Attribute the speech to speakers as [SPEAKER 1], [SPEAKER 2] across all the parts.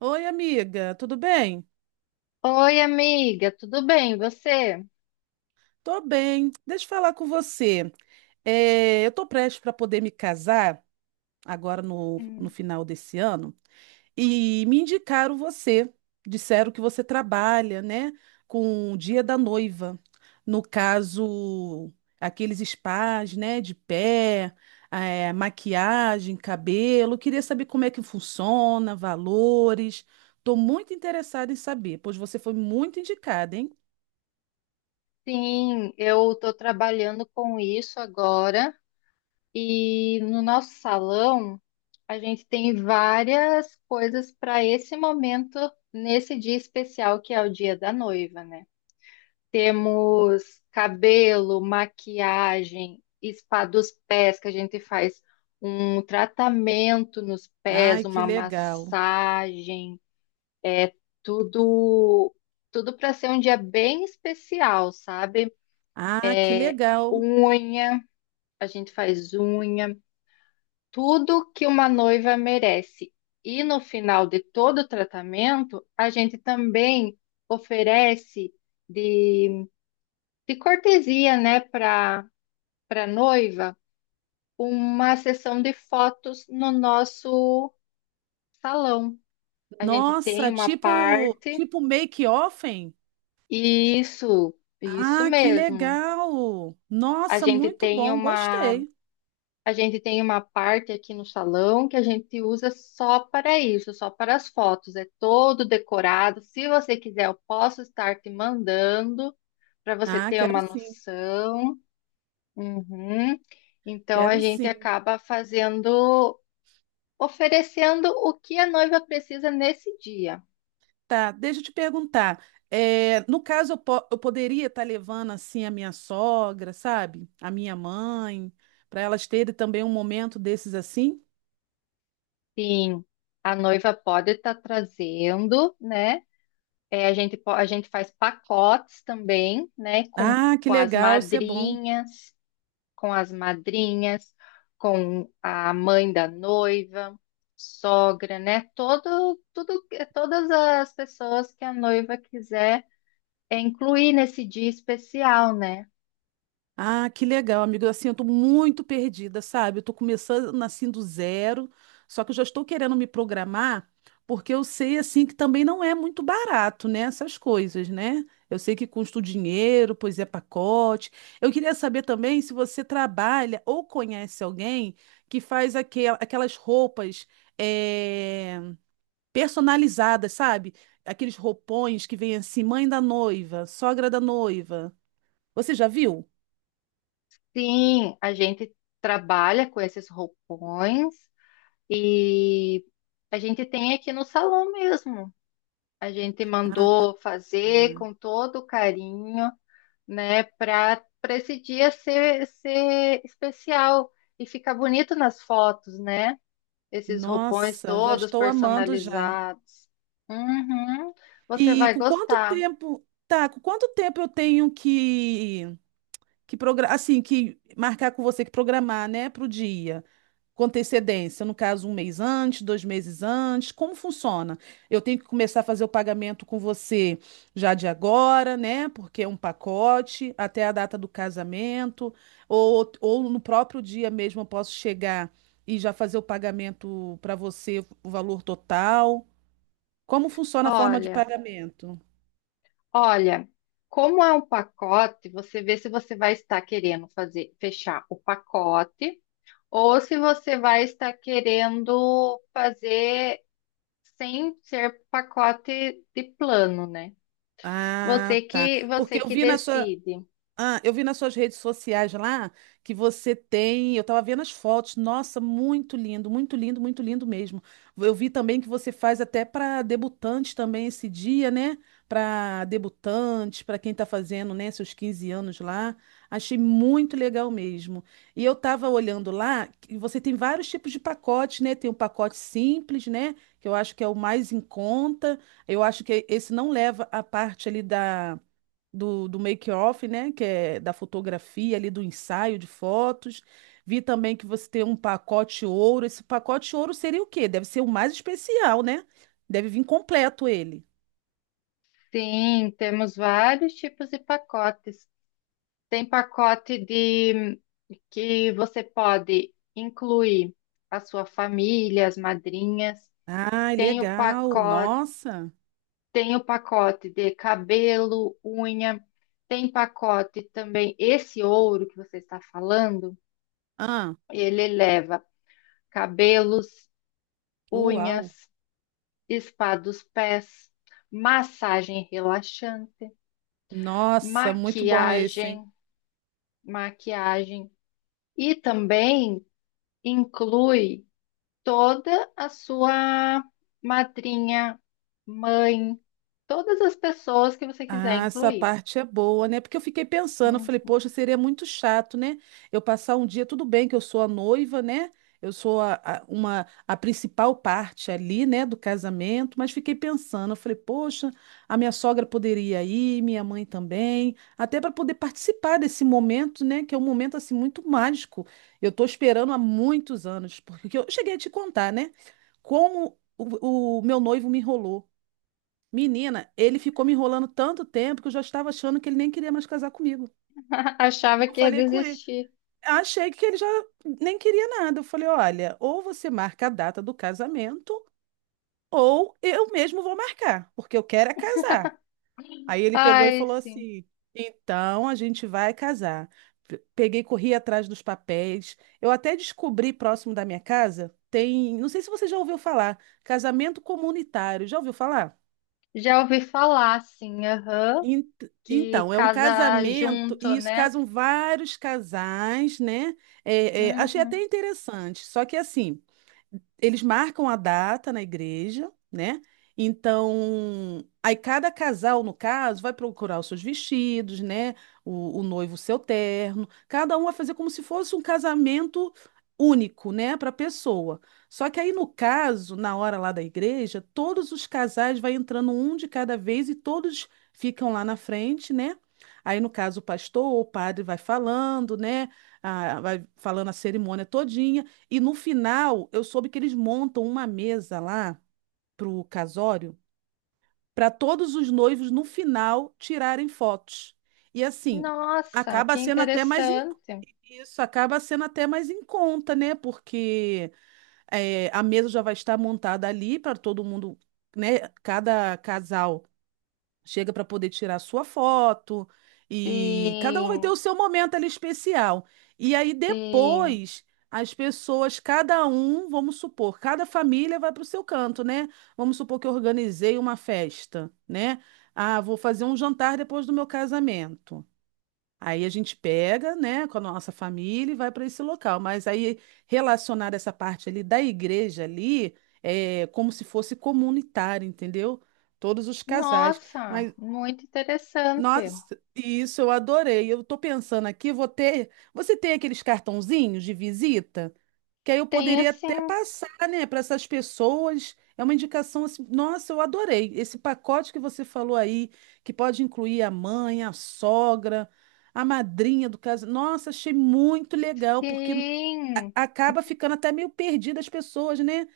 [SPEAKER 1] Oi, amiga, tudo bem?
[SPEAKER 2] Oi, amiga, tudo bem? Você?
[SPEAKER 1] Tô bem. Deixa eu falar com você. Eu tô prestes para poder me casar agora no
[SPEAKER 2] Hum.
[SPEAKER 1] final desse ano e me indicaram você. Disseram que você trabalha, né, com o dia da noiva. No caso, aqueles spas, né, de pé, maquiagem, cabelo. Queria saber como é que funciona, valores. Tô muito interessada em saber, pois você foi muito indicada, hein?
[SPEAKER 2] Sim, eu estou trabalhando com isso agora e no nosso salão a gente tem várias coisas para esse momento, nesse dia especial que é o dia da noiva, né? Temos cabelo, maquiagem, spa dos pés, que a gente faz um tratamento nos pés,
[SPEAKER 1] Ai, que
[SPEAKER 2] uma
[SPEAKER 1] legal.
[SPEAKER 2] massagem. É tudo, tudo para ser um dia bem especial, sabe?
[SPEAKER 1] Ah, que
[SPEAKER 2] É
[SPEAKER 1] legal.
[SPEAKER 2] unha, a gente faz unha, tudo que uma noiva merece. E no final de todo o tratamento, a gente também oferece de, de cortesia, né, para noiva, uma sessão de fotos no nosso salão. A gente tem
[SPEAKER 1] Nossa,
[SPEAKER 2] uma parte,
[SPEAKER 1] tipo make-offen?
[SPEAKER 2] e isso
[SPEAKER 1] Ah, que
[SPEAKER 2] mesmo.
[SPEAKER 1] legal.
[SPEAKER 2] A
[SPEAKER 1] Nossa,
[SPEAKER 2] gente
[SPEAKER 1] muito
[SPEAKER 2] tem
[SPEAKER 1] bom,
[SPEAKER 2] uma,
[SPEAKER 1] gostei.
[SPEAKER 2] a gente tem uma parte aqui no salão que a gente usa só para isso, só para as fotos. É todo decorado. Se você quiser, eu posso estar te mandando para você
[SPEAKER 1] Ah,
[SPEAKER 2] ter
[SPEAKER 1] quero
[SPEAKER 2] uma
[SPEAKER 1] sim,
[SPEAKER 2] noção. Uhum. Então a
[SPEAKER 1] quero
[SPEAKER 2] gente
[SPEAKER 1] sim.
[SPEAKER 2] acaba fazendo, oferecendo o que a noiva precisa nesse dia.
[SPEAKER 1] Tá, deixa eu te perguntar. No caso, eu poderia estar levando assim a minha sogra, sabe? A minha mãe, para elas terem também um momento desses assim?
[SPEAKER 2] Sim, a noiva pode estar trazendo, né? É, a gente, a gente faz pacotes também, né? Com,
[SPEAKER 1] Ah, que
[SPEAKER 2] com as
[SPEAKER 1] legal, isso é bom.
[SPEAKER 2] madrinhas, com as madrinhas, com a mãe da noiva, sogra, né? Todo, tudo, é, todas as pessoas que a noiva quiser é, incluir nesse dia especial, né?
[SPEAKER 1] Ah, que legal, amigo. Assim, eu tô muito perdida, sabe? Eu tô começando assim do zero, só que eu já estou querendo me programar, porque eu sei assim que também não é muito barato, né? Essas coisas, né? Eu sei que custa o dinheiro, pois é pacote. Eu queria saber também se você trabalha ou conhece alguém que faz aquelas roupas eh, personalizadas, sabe? Aqueles roupões que vem assim, mãe da noiva, sogra da noiva. Você já viu?
[SPEAKER 2] Sim, a gente trabalha com esses roupões e a gente tem aqui no salão mesmo. A gente mandou fazer com todo carinho, né? Para esse dia ser, ser especial e ficar bonito nas fotos, né? Esses roupões
[SPEAKER 1] Nossa, já
[SPEAKER 2] todos
[SPEAKER 1] estou amando já.
[SPEAKER 2] personalizados. Uhum, você
[SPEAKER 1] E
[SPEAKER 2] vai
[SPEAKER 1] com quanto
[SPEAKER 2] gostar.
[SPEAKER 1] tempo, tá, com quanto tempo eu tenho assim, que marcar com você que programar, né, para o dia? Com antecedência, no caso, um mês antes, dois meses antes, como funciona? Eu tenho que começar a fazer o pagamento com você já de agora, né? Porque é um pacote, até a data do casamento, ou no próprio dia mesmo eu posso chegar e já fazer o pagamento para você, o valor total. Como funciona a forma de
[SPEAKER 2] Olha,
[SPEAKER 1] pagamento?
[SPEAKER 2] Olha, como é um pacote, você vê se você vai estar querendo fazer, fechar o pacote ou se você vai estar querendo fazer sem ser pacote de plano, né?
[SPEAKER 1] Ah, tá. Porque
[SPEAKER 2] Você
[SPEAKER 1] eu
[SPEAKER 2] que
[SPEAKER 1] vi na sua,
[SPEAKER 2] decide.
[SPEAKER 1] Ah, eu vi nas suas redes sociais lá que você tem. Eu estava vendo as fotos. Nossa, muito lindo, muito lindo, muito lindo mesmo. Eu vi também que você faz até para debutantes também esse dia, né? Para debutantes, para quem está fazendo, né, seus 15 anos lá. Achei muito legal mesmo. E eu estava olhando lá que você tem vários tipos de pacotes, né? Tem um pacote simples, né? Que eu acho que é o mais em conta. Eu acho que esse não leva a parte ali do make-off, né? Que é da fotografia ali, do ensaio de fotos. Vi também que você tem um pacote ouro. Esse pacote ouro seria o quê? Deve ser o mais especial, né? Deve vir completo ele.
[SPEAKER 2] Sim, temos vários tipos de pacotes. Tem pacote de que você pode incluir a sua família, as madrinhas.
[SPEAKER 1] Ai,
[SPEAKER 2] Tem o
[SPEAKER 1] legal.
[SPEAKER 2] pacote,
[SPEAKER 1] Nossa.
[SPEAKER 2] tem o pacote de cabelo, unha. Tem pacote também esse ouro que você está falando,
[SPEAKER 1] Ah,
[SPEAKER 2] ele leva cabelos,
[SPEAKER 1] uau.
[SPEAKER 2] unhas, spa dos pés, massagem relaxante,
[SPEAKER 1] Nossa, muito bom esse,
[SPEAKER 2] maquiagem,
[SPEAKER 1] hein?
[SPEAKER 2] maquiagem. E também inclui toda a sua madrinha, mãe, todas as pessoas que você quiser
[SPEAKER 1] Ah, essa
[SPEAKER 2] incluir.
[SPEAKER 1] parte é boa, né? Porque eu fiquei pensando, eu falei,
[SPEAKER 2] Hum.
[SPEAKER 1] poxa, seria muito chato, né? Eu passar um dia, tudo bem que eu sou a noiva, né? Eu sou a principal parte ali, né, do casamento, mas fiquei pensando, eu falei, poxa, a minha sogra poderia ir, minha mãe também, até para poder participar desse momento, né, que é um momento assim muito mágico. Eu estou esperando há muitos anos, porque eu cheguei a te contar, né, como o meu noivo me enrolou. Menina, ele ficou me enrolando tanto tempo que eu já estava achando que ele nem queria mais casar comigo.
[SPEAKER 2] Achava
[SPEAKER 1] Eu
[SPEAKER 2] que ia
[SPEAKER 1] falei com ele.
[SPEAKER 2] desistir.
[SPEAKER 1] Achei que ele já nem queria nada. Eu falei: olha, ou você marca a data do casamento, ou eu mesmo vou marcar, porque eu quero é casar. Aí ele pegou e
[SPEAKER 2] Ai,
[SPEAKER 1] falou
[SPEAKER 2] sim.
[SPEAKER 1] assim: então a gente vai casar. Peguei, corri atrás dos papéis. Eu até descobri próximo da minha casa, tem, não sei se você já ouviu falar, casamento comunitário. Já ouviu falar?
[SPEAKER 2] Já ouvi falar, sim, aham,
[SPEAKER 1] Ent-
[SPEAKER 2] que
[SPEAKER 1] Então, é um
[SPEAKER 2] casa
[SPEAKER 1] casamento,
[SPEAKER 2] junto,
[SPEAKER 1] e isso
[SPEAKER 2] né?
[SPEAKER 1] casam vários casais, né? Achei até
[SPEAKER 2] Uhum.
[SPEAKER 1] interessante. Só que assim, eles marcam a data na igreja, né? Então, aí cada casal, no caso, vai procurar os seus vestidos, né? O noivo, o seu terno. Cada um vai fazer como se fosse um casamento único, né? Para a pessoa. Só que aí, no caso, na hora lá da igreja, todos os casais vai entrando um de cada vez e todos ficam lá na frente, né? Aí, no caso, o pastor ou o padre vai falando, né? Ah, vai falando a cerimônia todinha. E no final, eu soube que eles montam uma mesa lá pro casório para todos os noivos no final tirarem fotos. E assim,
[SPEAKER 2] Nossa,
[SPEAKER 1] acaba
[SPEAKER 2] que
[SPEAKER 1] sendo até mais em-
[SPEAKER 2] interessante.
[SPEAKER 1] isso acaba sendo até mais em conta, né? Porque é, a mesa já vai estar montada ali para todo mundo, né? Cada casal chega para poder tirar sua foto e cada um vai ter
[SPEAKER 2] Sim,
[SPEAKER 1] o seu momento ali especial. E aí
[SPEAKER 2] sim.
[SPEAKER 1] depois as pessoas, cada um, vamos supor, cada família vai para o seu canto, né? Vamos supor que eu organizei uma festa, né? Ah, vou fazer um jantar depois do meu casamento. Aí a gente pega, né, com a nossa família e vai para esse local. Mas aí relacionar essa parte ali da igreja ali é como se fosse comunitário, entendeu? Todos os casais.
[SPEAKER 2] Nossa,
[SPEAKER 1] Mas
[SPEAKER 2] muito interessante.
[SPEAKER 1] nossa, isso eu adorei. Eu tô pensando aqui, vou ter. Você tem aqueles cartãozinhos de visita? Que aí eu
[SPEAKER 2] Tenho
[SPEAKER 1] poderia até
[SPEAKER 2] sim,
[SPEAKER 1] passar, né, para essas pessoas. É uma indicação assim. Nossa, eu adorei. Esse pacote que você falou aí, que pode incluir a mãe, a sogra, a madrinha do caso. Nossa, achei muito legal, porque
[SPEAKER 2] sim.
[SPEAKER 1] acaba ficando até meio perdida as pessoas, né?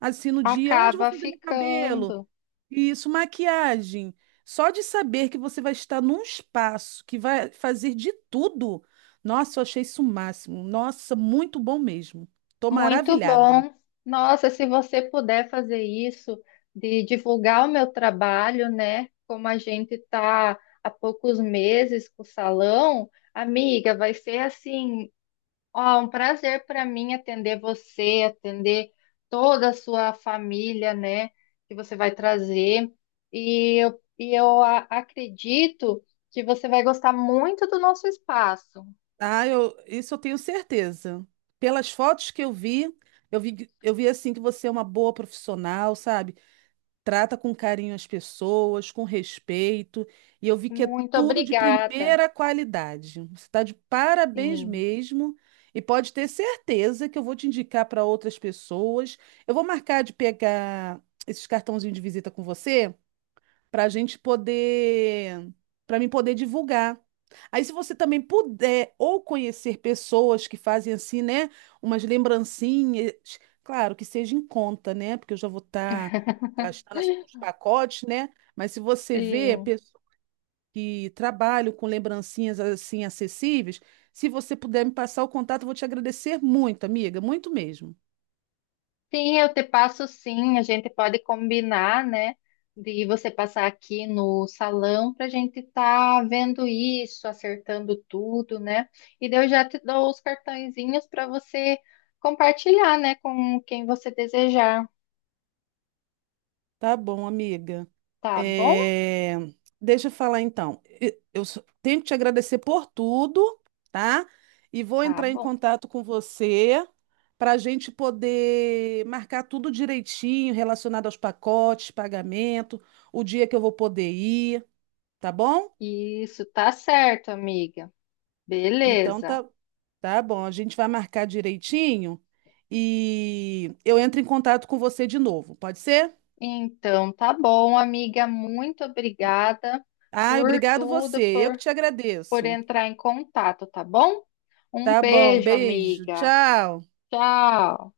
[SPEAKER 1] Assim, no dia, onde eu vou
[SPEAKER 2] Acaba
[SPEAKER 1] fazer meu cabelo?
[SPEAKER 2] ficando.
[SPEAKER 1] Isso, maquiagem. Só de saber que você vai estar num espaço que vai fazer de tudo. Nossa, eu achei isso o máximo. Nossa, muito bom mesmo. Tô
[SPEAKER 2] Muito
[SPEAKER 1] maravilhada.
[SPEAKER 2] bom. Nossa, se você puder fazer isso, de divulgar o meu trabalho, né? Como a gente está há poucos meses com o salão, amiga, vai ser assim, ó, um prazer para mim atender você, atender toda a sua família, né? Que você vai trazer. E acredito que você vai gostar muito do nosso espaço.
[SPEAKER 1] Ah, eu, isso eu tenho certeza. Pelas fotos que eu vi, eu vi assim que você é uma boa profissional, sabe? Trata com carinho as pessoas, com respeito, e eu vi que é
[SPEAKER 2] Muito
[SPEAKER 1] tudo de
[SPEAKER 2] obrigada.
[SPEAKER 1] primeira qualidade. Você está de parabéns
[SPEAKER 2] Sim,
[SPEAKER 1] mesmo, e pode ter certeza que eu vou te indicar para outras pessoas. Eu vou marcar de pegar esses cartãozinhos de visita com você para a gente poder, para mim poder divulgar. Aí, se você também puder ou conhecer pessoas que fazem assim, né, umas lembrancinhas, claro que seja em conta, né, porque eu já vou estar gastando assim com os pacotes, né, mas se você vê
[SPEAKER 2] sim.
[SPEAKER 1] pessoas que trabalham com lembrancinhas assim acessíveis, se você puder me passar o contato, eu vou te agradecer muito, amiga, muito mesmo.
[SPEAKER 2] Sim, eu te passo sim. A gente pode combinar, né? De você passar aqui no salão para a gente estar vendo isso, acertando tudo, né? E daí eu já te dou os cartõezinhos para você compartilhar, né? Com quem você desejar.
[SPEAKER 1] Tá bom, amiga.
[SPEAKER 2] Tá bom?
[SPEAKER 1] É, Deixa eu falar então. Eu só tenho que te agradecer por tudo, tá? E vou
[SPEAKER 2] Tá
[SPEAKER 1] entrar em
[SPEAKER 2] bom.
[SPEAKER 1] contato com você para a gente poder marcar tudo direitinho relacionado aos pacotes, pagamento, o dia que eu vou poder ir, tá bom?
[SPEAKER 2] Isso, tá certo, amiga.
[SPEAKER 1] Então
[SPEAKER 2] Beleza.
[SPEAKER 1] tá, tá bom. A gente vai marcar direitinho e eu entro em contato com você de novo, pode ser?
[SPEAKER 2] Então, tá bom, amiga. Muito obrigada
[SPEAKER 1] Ah,
[SPEAKER 2] por
[SPEAKER 1] obrigado você.
[SPEAKER 2] tudo,
[SPEAKER 1] Eu que te
[SPEAKER 2] por
[SPEAKER 1] agradeço.
[SPEAKER 2] entrar em contato, tá bom? Um
[SPEAKER 1] Tá bom,
[SPEAKER 2] beijo,
[SPEAKER 1] beijo,
[SPEAKER 2] amiga.
[SPEAKER 1] tchau.
[SPEAKER 2] Tchau.